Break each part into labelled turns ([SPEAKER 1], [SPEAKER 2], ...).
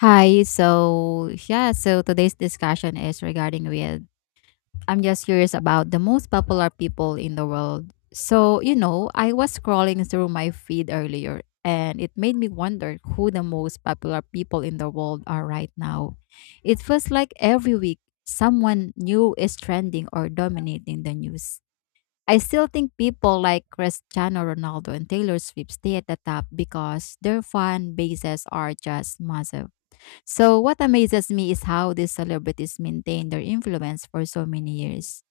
[SPEAKER 1] Hi. So today's discussion is regarding with I'm just curious about the most popular people in the world. So I was scrolling through my feed earlier and it made me wonder who the most popular people in the world are right now. It feels like every week someone new is trending or dominating the news. I still think people like Cristiano Ronaldo and Taylor Swift stay at the top because their fan bases are just massive so, what amazes me is how these celebrities maintain their influence for so many years.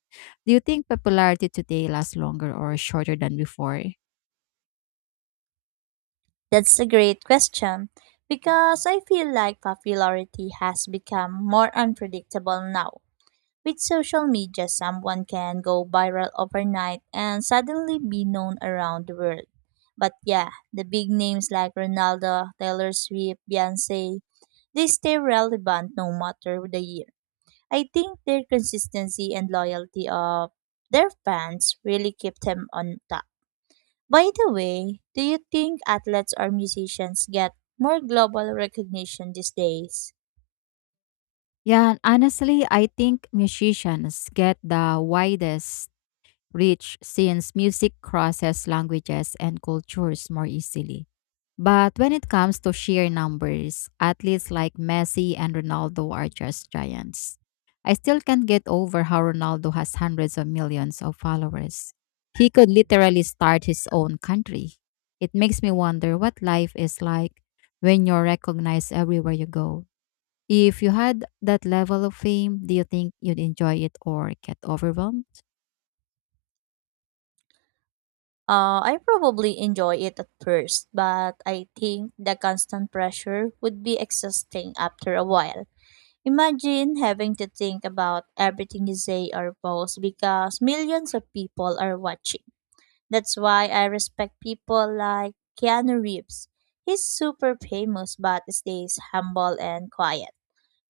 [SPEAKER 1] Do you think popularity today lasts longer or shorter than before?
[SPEAKER 2] That's a great question because I feel like popularity has become more unpredictable now. With social media, someone can go viral overnight and suddenly be known around the world. But yeah, the big names like Ronaldo, Taylor Swift, Beyonce, they stay relevant no matter the year. I think their consistency and loyalty of their fans really keep them on top. By the way, do you think athletes or musicians get more global recognition these days?
[SPEAKER 1] Yeah, honestly, I think musicians get the widest rich since music crosses languages and cultures more easily. But when it comes to sheer numbers, athletes like Messi and Ronaldo are just giants. I still can't get over how Ronaldo has hundreds of millions of followers. He could literally start his own country. It makes me wonder what life is like when you're recognized everywhere you go. If you had that level of fame, do you think you'd enjoy it or get overwhelmed?
[SPEAKER 2] I probably enjoy it at first, but I think the constant pressure would be exhausting after a while. Imagine having to think about everything you say or post because millions of people are watching. That's why I respect people like Keanu Reeves. He's super famous but stays humble and quiet.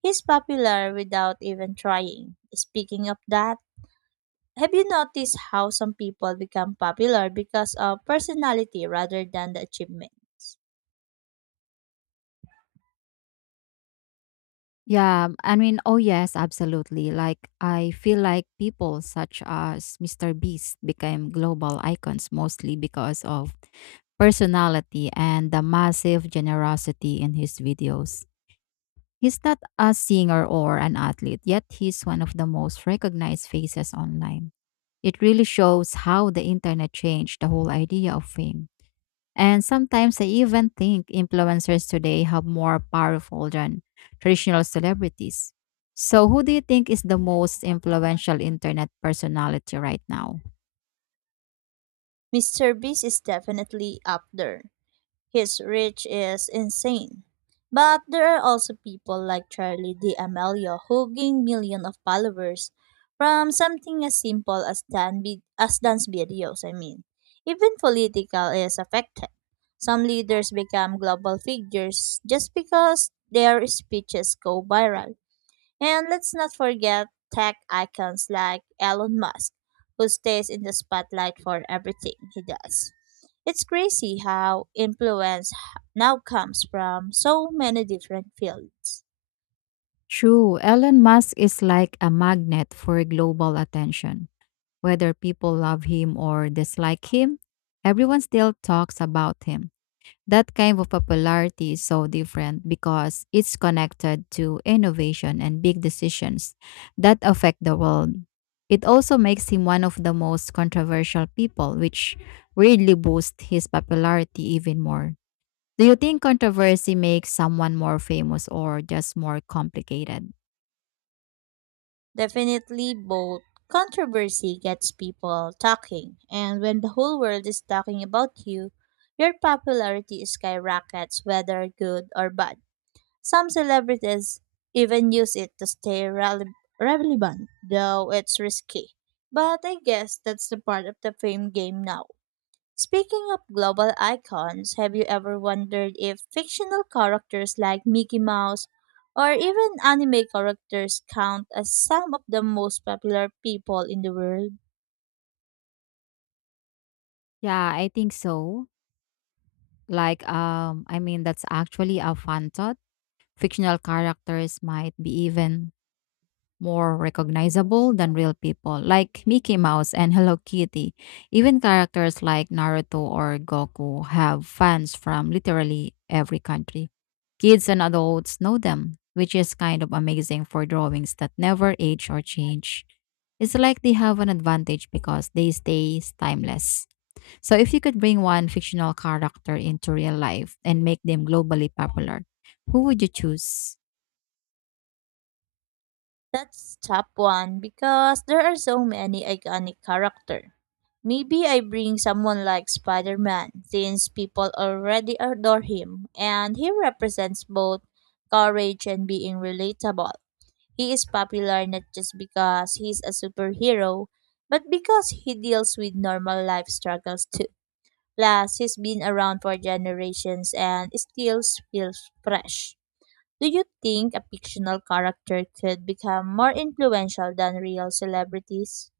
[SPEAKER 2] He's popular without even trying. Speaking of that, have you noticed how some people become popular because of personality rather than the achievements?
[SPEAKER 1] Oh yes, absolutely. I feel like people such as Mr. Beast became global icons mostly because of personality and the massive generosity in his videos. He's not a singer or an athlete, yet he's one of the most recognized faces online. It really shows how the internet changed the whole idea of fame. And sometimes I even think influencers today have more powerful than traditional celebrities. So, who do you think is the most influential internet personality right now?
[SPEAKER 2] Mr. Beast is definitely up there. His reach is insane. But there are also people like Charlie D'Amelio who gain millions of followers from something as simple as, as dance videos, I mean. Even political is affected. Some leaders become global figures just because their speeches go viral. And let's not forget tech icons like Elon Musk, who stays in the spotlight for everything he does. It's crazy how now comes from so many different fields.
[SPEAKER 1] True, Elon Musk is like a magnet for global attention. Whether people love him or dislike him, everyone still talks about him. That kind of popularity is so different because it's connected to innovation and big decisions that affect the world. It also makes him one of the most controversial people, which really boosts his popularity even more. Do you think controversy makes someone more famous or just more complicated?
[SPEAKER 2] Definitely, both controversy gets people talking, and when the whole world is talking about you, your popularity skyrockets, whether good or bad. Some celebrities even use it to relevant, though it's risky. But I guess that's the part of the fame game now. Speaking of global icons, have you ever wondered if fictional characters like Mickey Mouse or even anime characters count as some of the most popular people in the world?
[SPEAKER 1] Yeah, I think so. That's actually a fun thought. Fictional characters might be even more recognizable than real people, like Mickey Mouse and Hello Kitty. Even characters like Naruto or Goku have fans from literally every country. Kids and adults know them, which is kind of amazing for drawings that never age or change. It's like they have an advantage because they stay timeless. So, if you could bring one fictional character into real life and make them globally popular, who would you choose?
[SPEAKER 2] That's top one because there are so many iconic characters. Maybe I bring someone like Spider Man, since people already adore him, and he represents both courage and being relatable. He is popular not just because he's a superhero, but because he deals with normal life struggles too. Plus, he's been around for generations and still feels fresh. Do you think a fictional character could become more influential than real celebrities?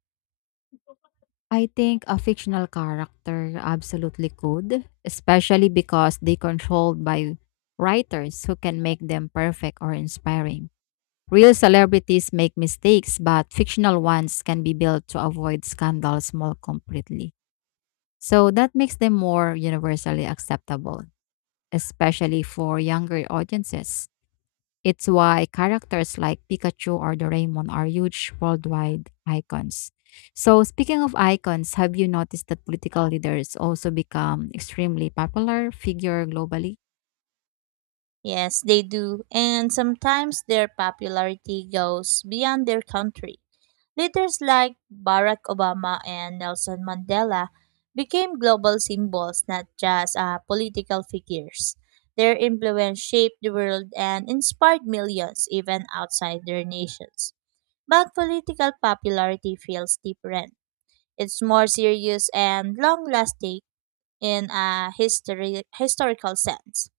[SPEAKER 1] I think a fictional character absolutely could, especially because they controlled by writers who can make them perfect or inspiring. Real celebrities make mistakes, but fictional ones can be built to avoid scandals more completely. So that makes them more universally acceptable, especially for younger audiences. It's why characters like Pikachu or Doraemon are huge worldwide icons. So, speaking of icons, have you noticed that political leaders also become extremely popular figure globally?
[SPEAKER 2] Yes, they do, and sometimes their popularity goes beyond their country. Leaders like Barack Obama and Nelson Mandela became global symbols, not just political figures. Their influence shaped the world and inspired millions, even outside their nations. But political popularity feels different. It's more serious and long lasting in a historical sense.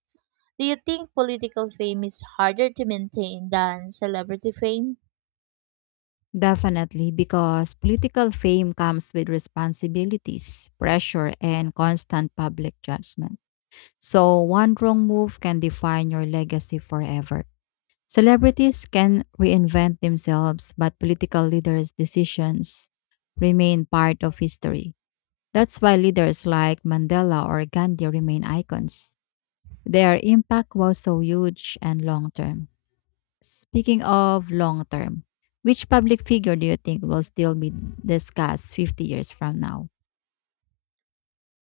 [SPEAKER 2] Do you think political fame is harder to maintain than celebrity fame?
[SPEAKER 1] Definitely, because political fame comes with responsibilities, pressure, and constant public judgment. So, one wrong move can define your legacy forever. Celebrities can reinvent themselves, but political leaders' decisions remain part of history. That's why leaders like Mandela or Gandhi remain icons. Their impact was so huge and long term. Speaking of long term, which public figure do you think will still be discussed 50 years from now?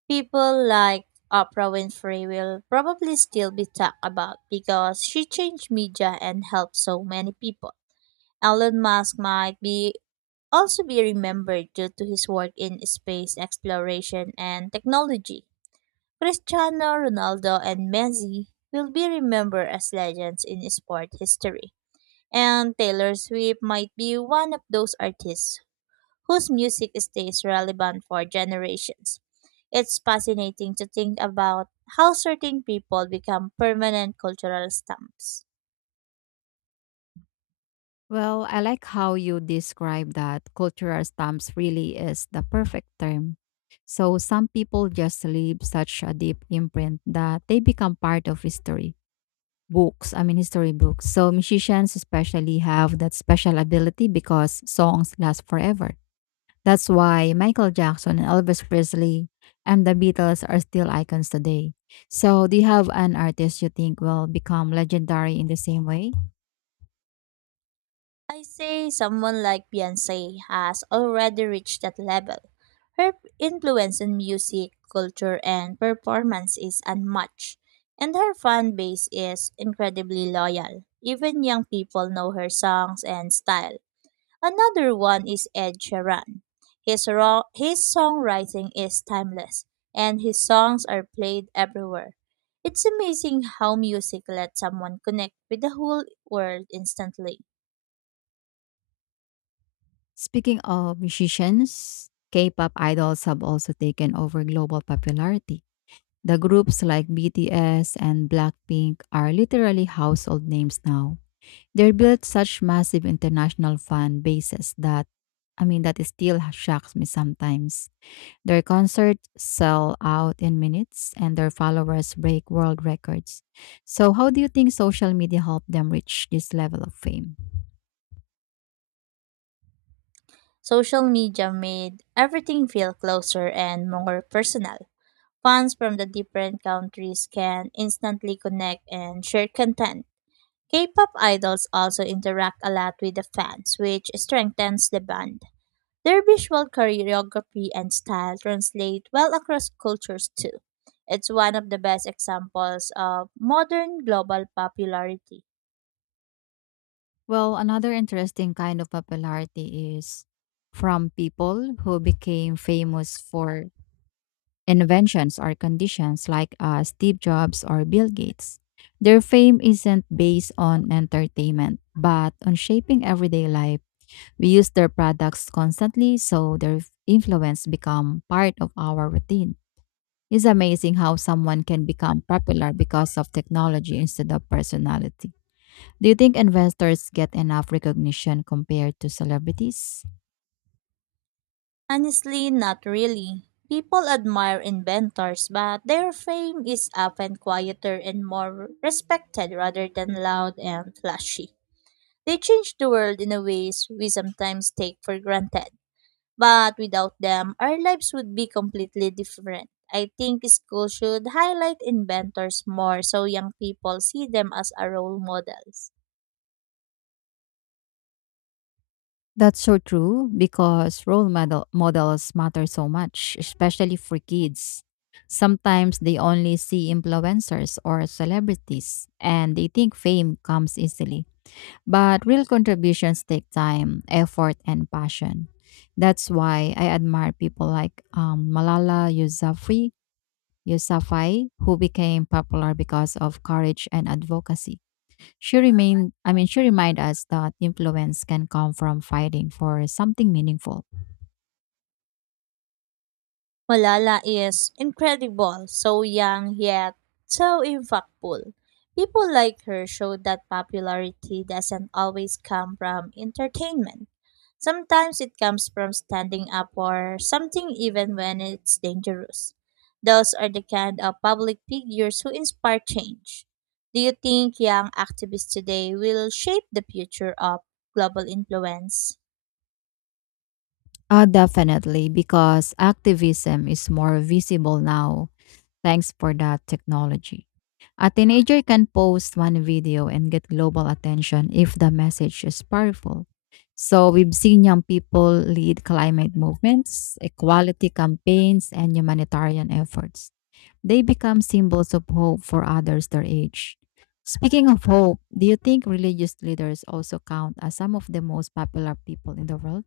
[SPEAKER 2] People like Oprah Winfrey will probably still be talked about because she changed media and helped so many people. Elon Musk might be remembered due to his work in space exploration and technology. Cristiano Ronaldo and Messi will be remembered as legends in sport history. And Taylor Swift might be one of those artists whose music stays relevant for generations. It's fascinating to think about how certain people become permanent cultural stamps.
[SPEAKER 1] Well, I like how you describe that cultural stamps really is the perfect term. So some people just leave such a deep imprint that they become part of history books, I mean history books. So musicians especially have that special ability because songs last forever. That's why Michael Jackson and Elvis Presley and the Beatles are still icons today. So do you have an artist you think will become legendary in the same way?
[SPEAKER 2] I say someone like Beyonce has already reached that level. Her influence in music, culture, and performance is unmatched, and her fan base is incredibly loyal. Even young people know her songs and style. Another one is Ed Sheeran. His songwriting is timeless, and his songs are played everywhere. It's amazing how music lets someone connect with the whole world instantly.
[SPEAKER 1] Speaking of musicians, K-pop idols have also taken over global popularity. The groups like BTS and Blackpink are literally household names now. They built such massive international fan bases that that still shocks me sometimes. Their concerts sell out in minutes and their followers break world records. So, how do you think social media helped them reach this level of fame?
[SPEAKER 2] Social media made everything feel closer and more personal. Fans from the different countries can instantly connect and share content. K pop idols also interact a lot with the fans, which strengthens the band. Their visual choreography and style translate well across cultures too. It's one of the best examples of modern global popularity.
[SPEAKER 1] Well, another interesting kind of popularity is from people who became famous for inventions or conditions like Steve Jobs or Bill Gates. Their fame isn't based on entertainment, but on shaping everyday life. We use their products constantly, so their influence become part of our routine. It's amazing how someone can become popular because of technology instead of personality. Do you think investors get enough recognition compared to celebrities?
[SPEAKER 2] Honestly, not really. People admire inventors, but their fame is often quieter and more respected rather than loud and flashy. They change the world in a ways we sometimes take for granted. But without them, our lives would be completely different. I think school should highlight inventors more so young people see them as a role models.
[SPEAKER 1] That's so true because role model models matter so much, especially for kids. Sometimes they only see influencers or celebrities and they think fame comes easily. But real contributions take time, effort, and passion. That's why I admire people like Malala Yousafzai, who became popular because of courage and advocacy. She remained, I mean, She reminded us that influence can come from fighting for something meaningful.
[SPEAKER 2] Malala is incredible, so young yet so impactful. People like her show that popularity doesn't always come from entertainment. Sometimes it comes from standing up for something even when it's dangerous. Those are the kind of public figures who inspire change. Do you think young activists today will shape the future of global influence?
[SPEAKER 1] Definitely, because activism is more visible now thanks for that technology. A teenager can post one video and get global attention if the message is powerful. So we've seen young people lead climate movements, equality campaigns, and humanitarian efforts. They become symbols of hope for others their age. Speaking of hope, do you think religious leaders also count as some of the most popular people in the world?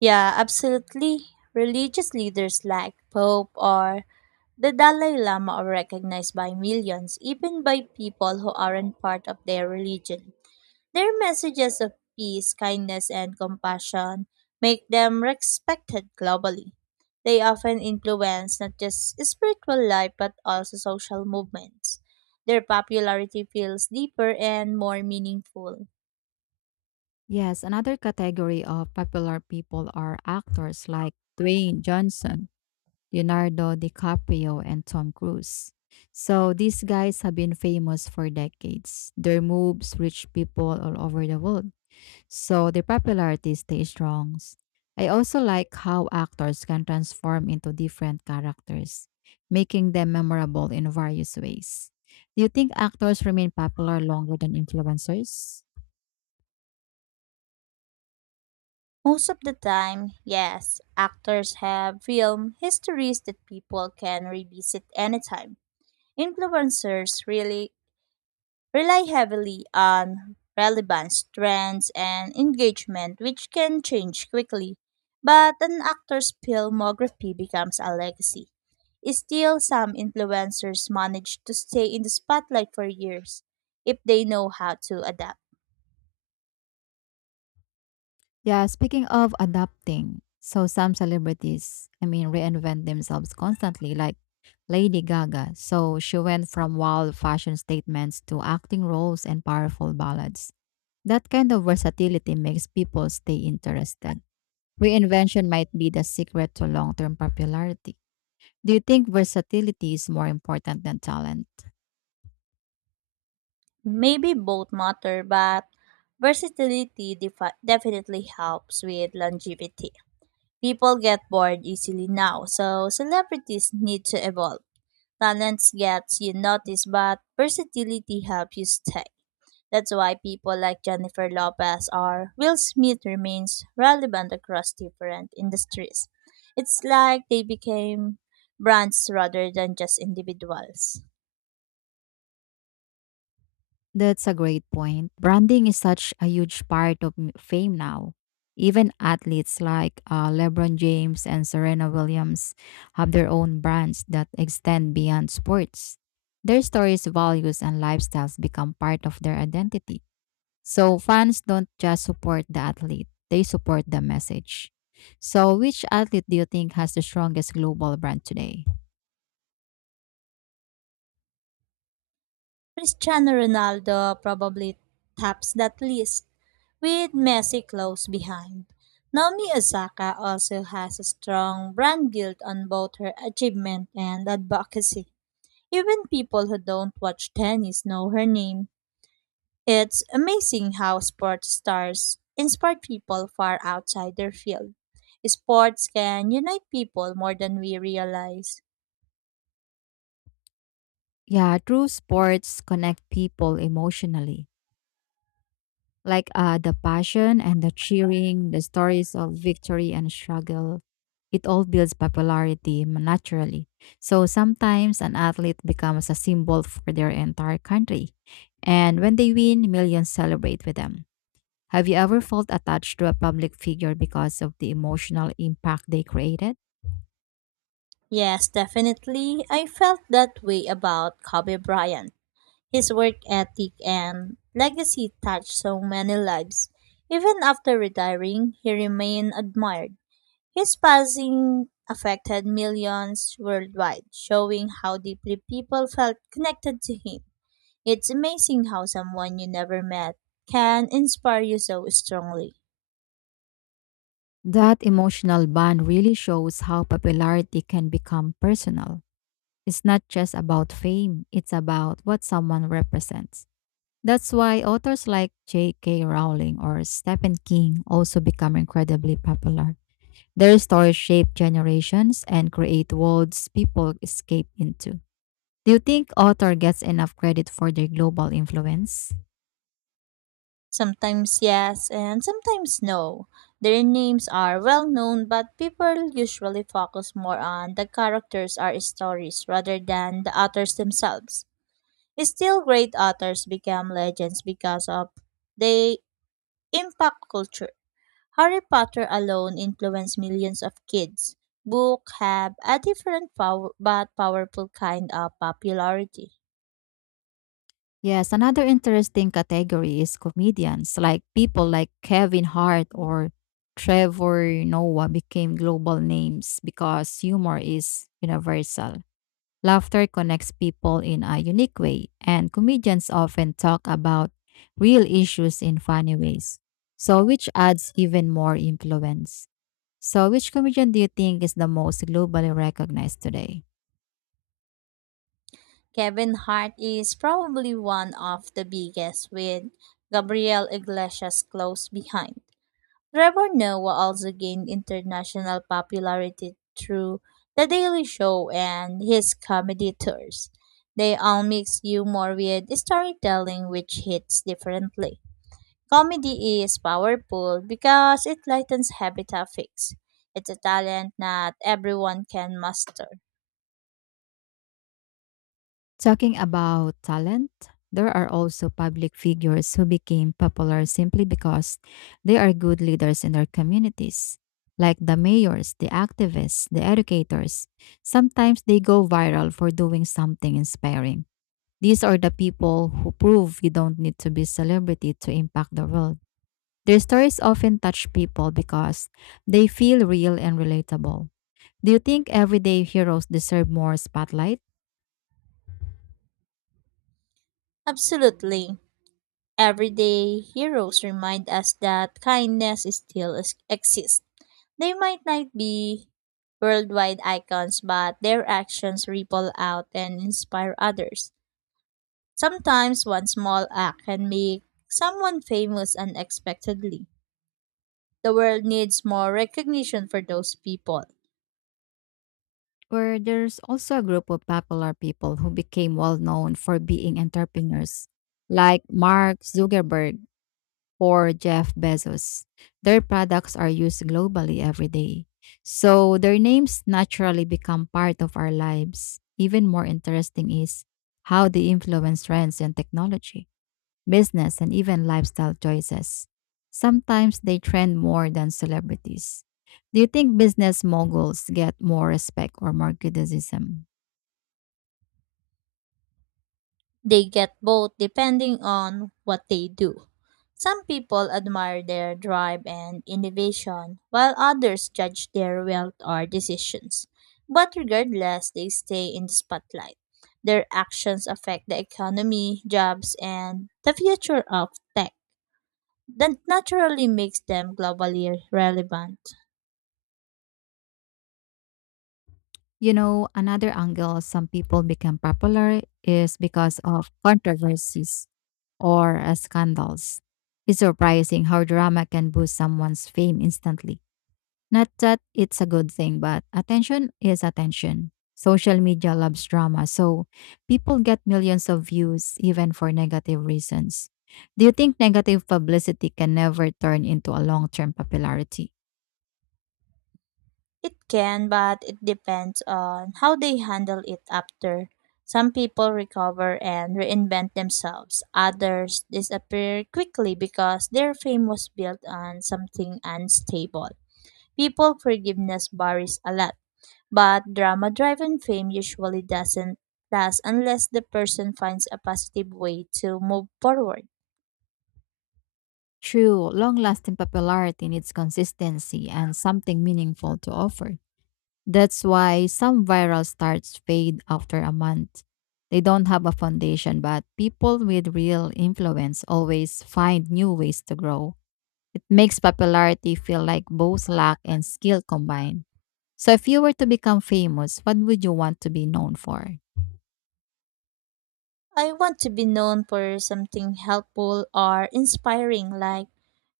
[SPEAKER 2] Yeah, absolutely. Religious leaders like Pope or The Dalai Lama are recognized by millions, even by people who aren't part of their religion. Their messages of peace, kindness, and compassion make them respected globally. They often influence not just spiritual life but also social movements. Their popularity feels deeper and more meaningful.
[SPEAKER 1] Yes, another category of popular people are actors like Dwayne Johnson Leonardo DiCaprio and Tom Cruise. So these guys have been famous for decades. Their moves reach people all over the world. So their popularity stays strong. I also like how actors can transform into different characters, making them memorable in various ways. Do you think actors remain popular longer than influencers?
[SPEAKER 2] Most of the time, yes, actors have film histories that people can revisit anytime. Influencers really rely heavily on relevance, trends, and engagement, which can change quickly. But an actor's filmography becomes a legacy. Still, some influencers manage to stay in the spotlight for years if they know how to adapt.
[SPEAKER 1] Yeah, speaking of adapting, so some celebrities reinvent themselves constantly, like Lady Gaga. So she went from wild fashion statements to acting roles and powerful ballads. That kind of versatility makes people stay interested. Reinvention might be the secret to long term popularity. Do you think versatility is more important than talent?
[SPEAKER 2] Maybe both matter, but definitely helps with longevity. People get bored easily now, so celebrities need to evolve. Talents gets you noticed, but versatility helps you stay. That's why people like Jennifer Lopez or Will Smith remains relevant across different industries. It's like they became brands rather than just individuals.
[SPEAKER 1] That's a great point. Branding is such a huge part of fame now. Even athletes like LeBron James and Serena Williams have their own brands that extend beyond sports. Their stories, values, and lifestyles become part of their identity. So fans don't just support the athlete, they support the message. So, which athlete do you think has the strongest global brand today?
[SPEAKER 2] Cristiano Ronaldo probably tops that list, with Messi close behind. Naomi Osaka also has a strong brand guilt on both her achievement and advocacy. Even people who don't watch tennis know her name. It's amazing how sports stars inspire people far outside their field. Sports can unite people more than we realize.
[SPEAKER 1] Yeah, true sports connect people emotionally like the passion and the cheering, the stories of victory and struggle. It all builds popularity naturally. So sometimes an athlete becomes a symbol for their entire country. And when they win, millions celebrate with them. Have you ever felt attached to a public figure because of the emotional impact they created?
[SPEAKER 2] Yes, definitely. I felt that way about Kobe Bryant. His work ethic and legacy touched so many lives. Even after retiring, he remained admired. His passing affected millions worldwide, showing how deeply people felt connected to him. It's amazing how someone you never met can inspire you so strongly.
[SPEAKER 1] That emotional bond really shows how popularity can become personal. It's not just about fame, it's about what someone represents. That's why authors like J.K. Rowling or Stephen King also become incredibly popular. Their stories shape generations and create worlds people escape into. Do you think author gets enough credit for their global influence?
[SPEAKER 2] Sometimes yes, and sometimes no. Their names are well known, but people usually focus more on the characters or stories rather than the authors themselves. Still, great authors become legends because of they impact culture. Harry Potter alone influenced millions of kids. Books have a different but powerful kind of popularity.
[SPEAKER 1] Yes, another interesting category is comedians. People like Kevin Hart or Trevor Noah became global names because humor is universal. Laughter connects people in a unique way, and comedians often talk about real issues in funny ways. So, which adds even more influence. So, which comedian do you think is the most globally recognized today?
[SPEAKER 2] Kevin Hart is probably one of the biggest, with Gabriel Iglesias close behind. Trevor Noah also gained international popularity through The Daily Show and his comedy tours. They all mix humor with storytelling, which hits differently. Comedy is powerful because it lightens heavy topics. It's a talent not everyone can master.
[SPEAKER 1] Talking about talent, there are also public figures who became popular simply because they are good leaders in their communities, like the mayors, the activists, the educators. Sometimes they go viral for doing something inspiring. These are the people who prove you don't need to be a celebrity to impact the world. Their stories often touch people because they feel real and relatable. Do you think everyday heroes deserve more spotlight?
[SPEAKER 2] Absolutely. Everyday heroes remind us that exists. They might not be worldwide icons, but their actions ripple out and inspire others. Sometimes one small act can make someone famous unexpectedly. The world needs more recognition for those people.
[SPEAKER 1] Or there's also a group of popular people who became well known for being entrepreneurs, like Mark Zuckerberg or Jeff Bezos. Their products are used globally every day. So their names naturally become part of our lives. Even more interesting is how they influence trends in technology, business, and even lifestyle choices. Sometimes they trend more than celebrities. Do you think business moguls get more respect or more criticism?
[SPEAKER 2] They get both depending on what they do. Some people admire their drive and innovation, while others judge their wealth or decisions. But regardless, they stay in the spotlight. Their actions affect the economy, jobs, and the future of tech. That naturally makes them globally relevant.
[SPEAKER 1] You know, another angle some people become popular is because of controversies or scandals. It's surprising how drama can boost someone's fame instantly. Not that it's a good thing, but attention is attention. Social media loves drama, so people get millions of views even for negative reasons. Do you think negative publicity can never turn into a long term popularity?
[SPEAKER 2] It can, but it depends on how they handle it after. Some people recover and reinvent themselves. Others disappear quickly because their fame was built on something unstable. People forgiveness varies a lot, but drama driven fame usually doesn't last unless the person finds a positive way to move forward.
[SPEAKER 1] True, long lasting popularity needs consistency and something meaningful to offer. That's why some viral starts fade after a month. They don't have a foundation, but people with real influence always find new ways to grow. It makes popularity feel like both luck and skill combined. So, if you were to become famous, what would you want to be known for?
[SPEAKER 2] I want to be known for something helpful or inspiring, like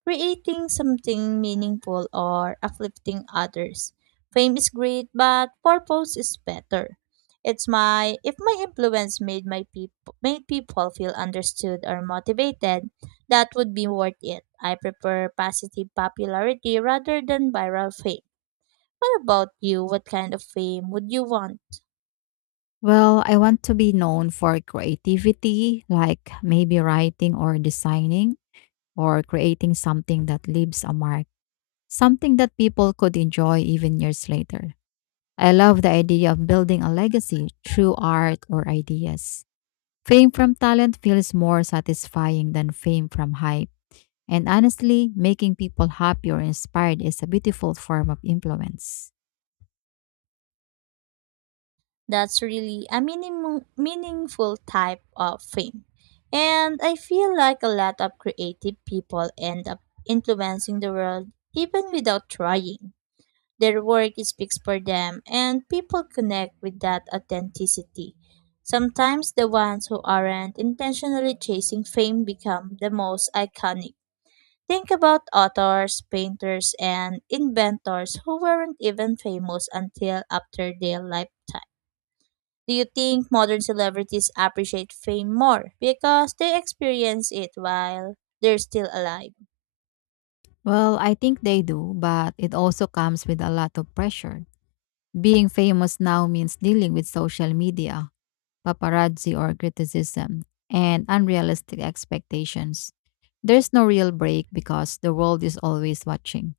[SPEAKER 2] creating something meaningful or uplifting others. Fame is great, but purpose is better. It's my if my influence made my people made people feel understood or motivated, that would be worth it. I prefer positive popularity rather than viral fame. What about you? What kind of fame would you want?
[SPEAKER 1] Well, I want to be known for creativity, like maybe writing or designing or creating something that leaves a mark, something that people could enjoy even years later. I love the idea of building a legacy through art or ideas. Fame from talent feels more satisfying than fame from hype. And honestly, making people happy or inspired is a beautiful form of influence.
[SPEAKER 2] That's really a meaningful type of fame. And I feel like a lot of creative people end up influencing the world even without trying. Their work speaks for them, and people connect with that authenticity. Sometimes the ones who aren't intentionally chasing fame become the most iconic. Think about authors, painters, and inventors who weren't even famous until after their lifetime. Do you think modern celebrities appreciate fame more because they experience it while they're still alive?
[SPEAKER 1] Well, I think they do, but it also comes with a lot of pressure. Being famous now means dealing with social media, paparazzi or criticism, and unrealistic expectations. There's no real break because the world is always watching.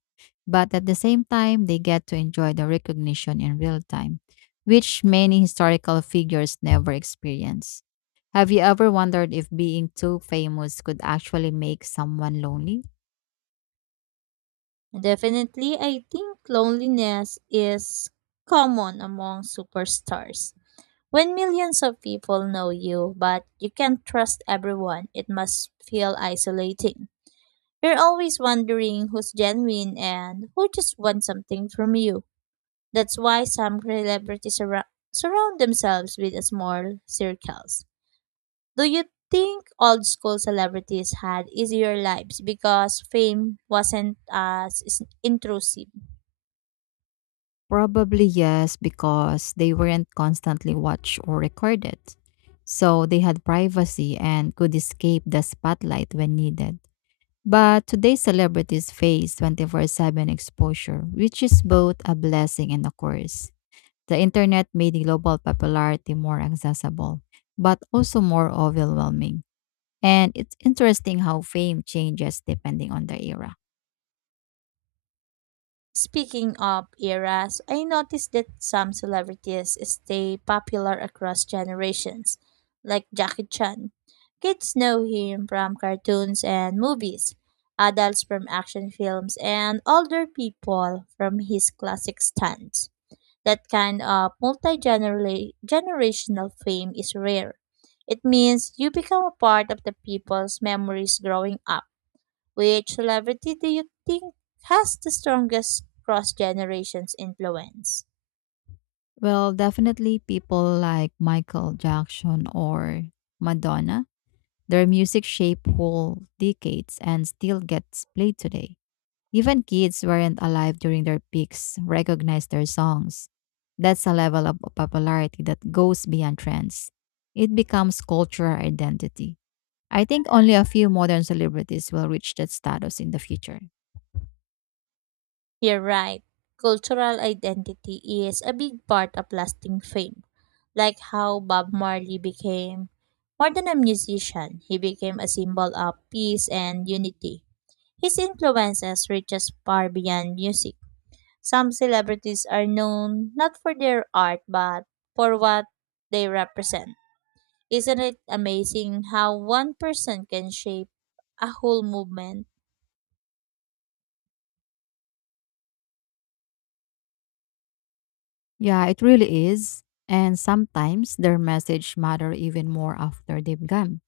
[SPEAKER 1] But at the same time, they get to enjoy the recognition in real time, which many historical figures never experience. Have you ever wondered if being too famous could actually make someone lonely?
[SPEAKER 2] Definitely, I think loneliness is common among superstars. When millions of people know you, but you can't trust everyone, it must feel isolating. You're always wondering who's genuine and who just wants something from you. That's why some celebrities surround themselves with small circles. Do you think old school celebrities had easier lives because fame wasn't as intrusive?
[SPEAKER 1] Probably yes, because they weren't constantly watched or recorded. So they had privacy and could escape the spotlight when needed. But today's celebrities face 24/7 exposure, which is both a blessing and a curse. The internet made global popularity more accessible, but also more overwhelming. And it's interesting how fame changes depending on the era.
[SPEAKER 2] Speaking of eras, I noticed that some celebrities stay popular across generations, like Jackie Chan. Kids know him from cartoons and movies, adults from action films, and older people from his classic stunts. That kind of multi generational fame is rare. It means you become a part of the people's memories growing up. Which celebrity do you think has the strongest cross generations influence?
[SPEAKER 1] Well, definitely people like Michael Jackson or Madonna. Their music shaped whole decades and still gets played today. Even kids who weren't alive during their peaks recognized their songs. That's a level of popularity that goes beyond trends. It becomes cultural identity. I think only a few modern celebrities will reach that status in the future.
[SPEAKER 2] You're right. Cultural identity is a big part of lasting fame, like how Bob Marley became more than a musician, he became a symbol of peace and unity. His influences reaches far beyond music. Some celebrities are known not for their art but for what they represent. Isn't it amazing how one person can shape a whole movement?
[SPEAKER 1] Yeah, it really is. And sometimes their message matter even more after they've gone.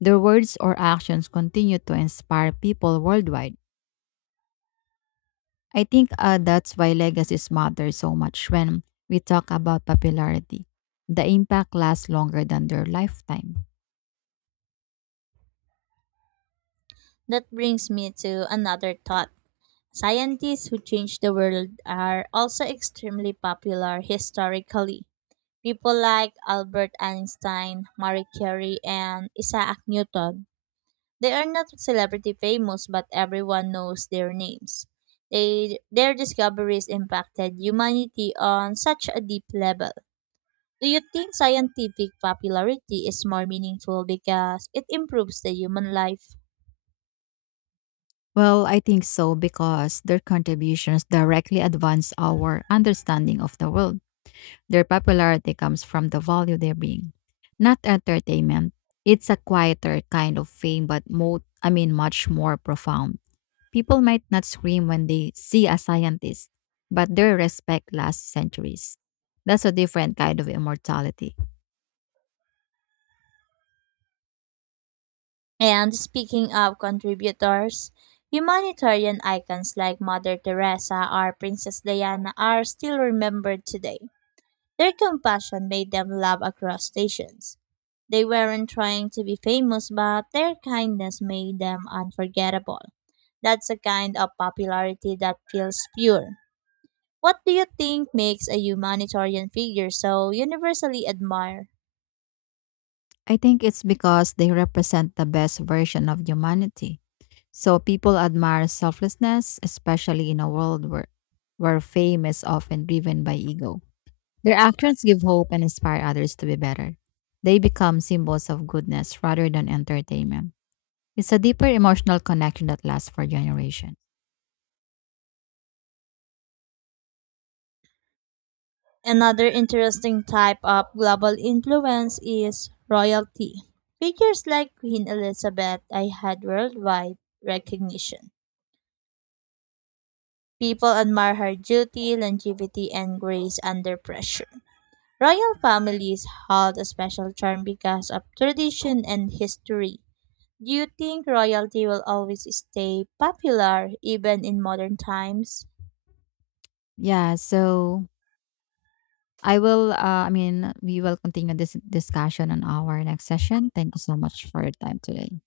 [SPEAKER 1] Their words or actions continue to inspire people worldwide. I think that's why legacies matter so much when we talk about popularity. The impact lasts longer than their lifetime.
[SPEAKER 2] That brings me to another thought. Scientists who changed the world are also extremely popular historically. People like Albert Einstein, Marie Curie, and Isaac Newton. They are not celebrity famous, but everyone knows their names. They, their discoveries impacted humanity on such a deep level. Do you think scientific popularity is more meaningful because it improves the human life?
[SPEAKER 1] Well, I think so because their contributions directly advance our understanding of the world. Their popularity comes from the value they bring, not entertainment. It's a quieter kind of fame, but much more profound. People might not scream when they see a scientist, but their respect lasts centuries. That's a different kind of immortality.
[SPEAKER 2] And speaking of contributors, humanitarian icons like Mother Teresa or Princess Diana are still remembered today. Their compassion made them love across nations. They weren't trying to be famous, but their kindness made them unforgettable. That's a kind of popularity that feels pure. What do you think makes a humanitarian figure so universally admired?
[SPEAKER 1] I think it's because they represent the best version of humanity. So people admire selflessness, especially in a world where fame is often driven by ego. Their actions give hope and inspire others to be better. They become symbols of goodness rather than entertainment. It's a deeper emotional connection that lasts for generations.
[SPEAKER 2] Another interesting type of global influence is royalty. Figures like Queen Elizabeth I had worldwide recognition. People admire her duty, longevity, and grace under pressure. Royal families hold a special charm because of tradition and history. Do you think royalty will always stay popular even in modern times?
[SPEAKER 1] Yeah, so I will, I mean, we will continue this discussion on our next session. Thank you so much for your time today.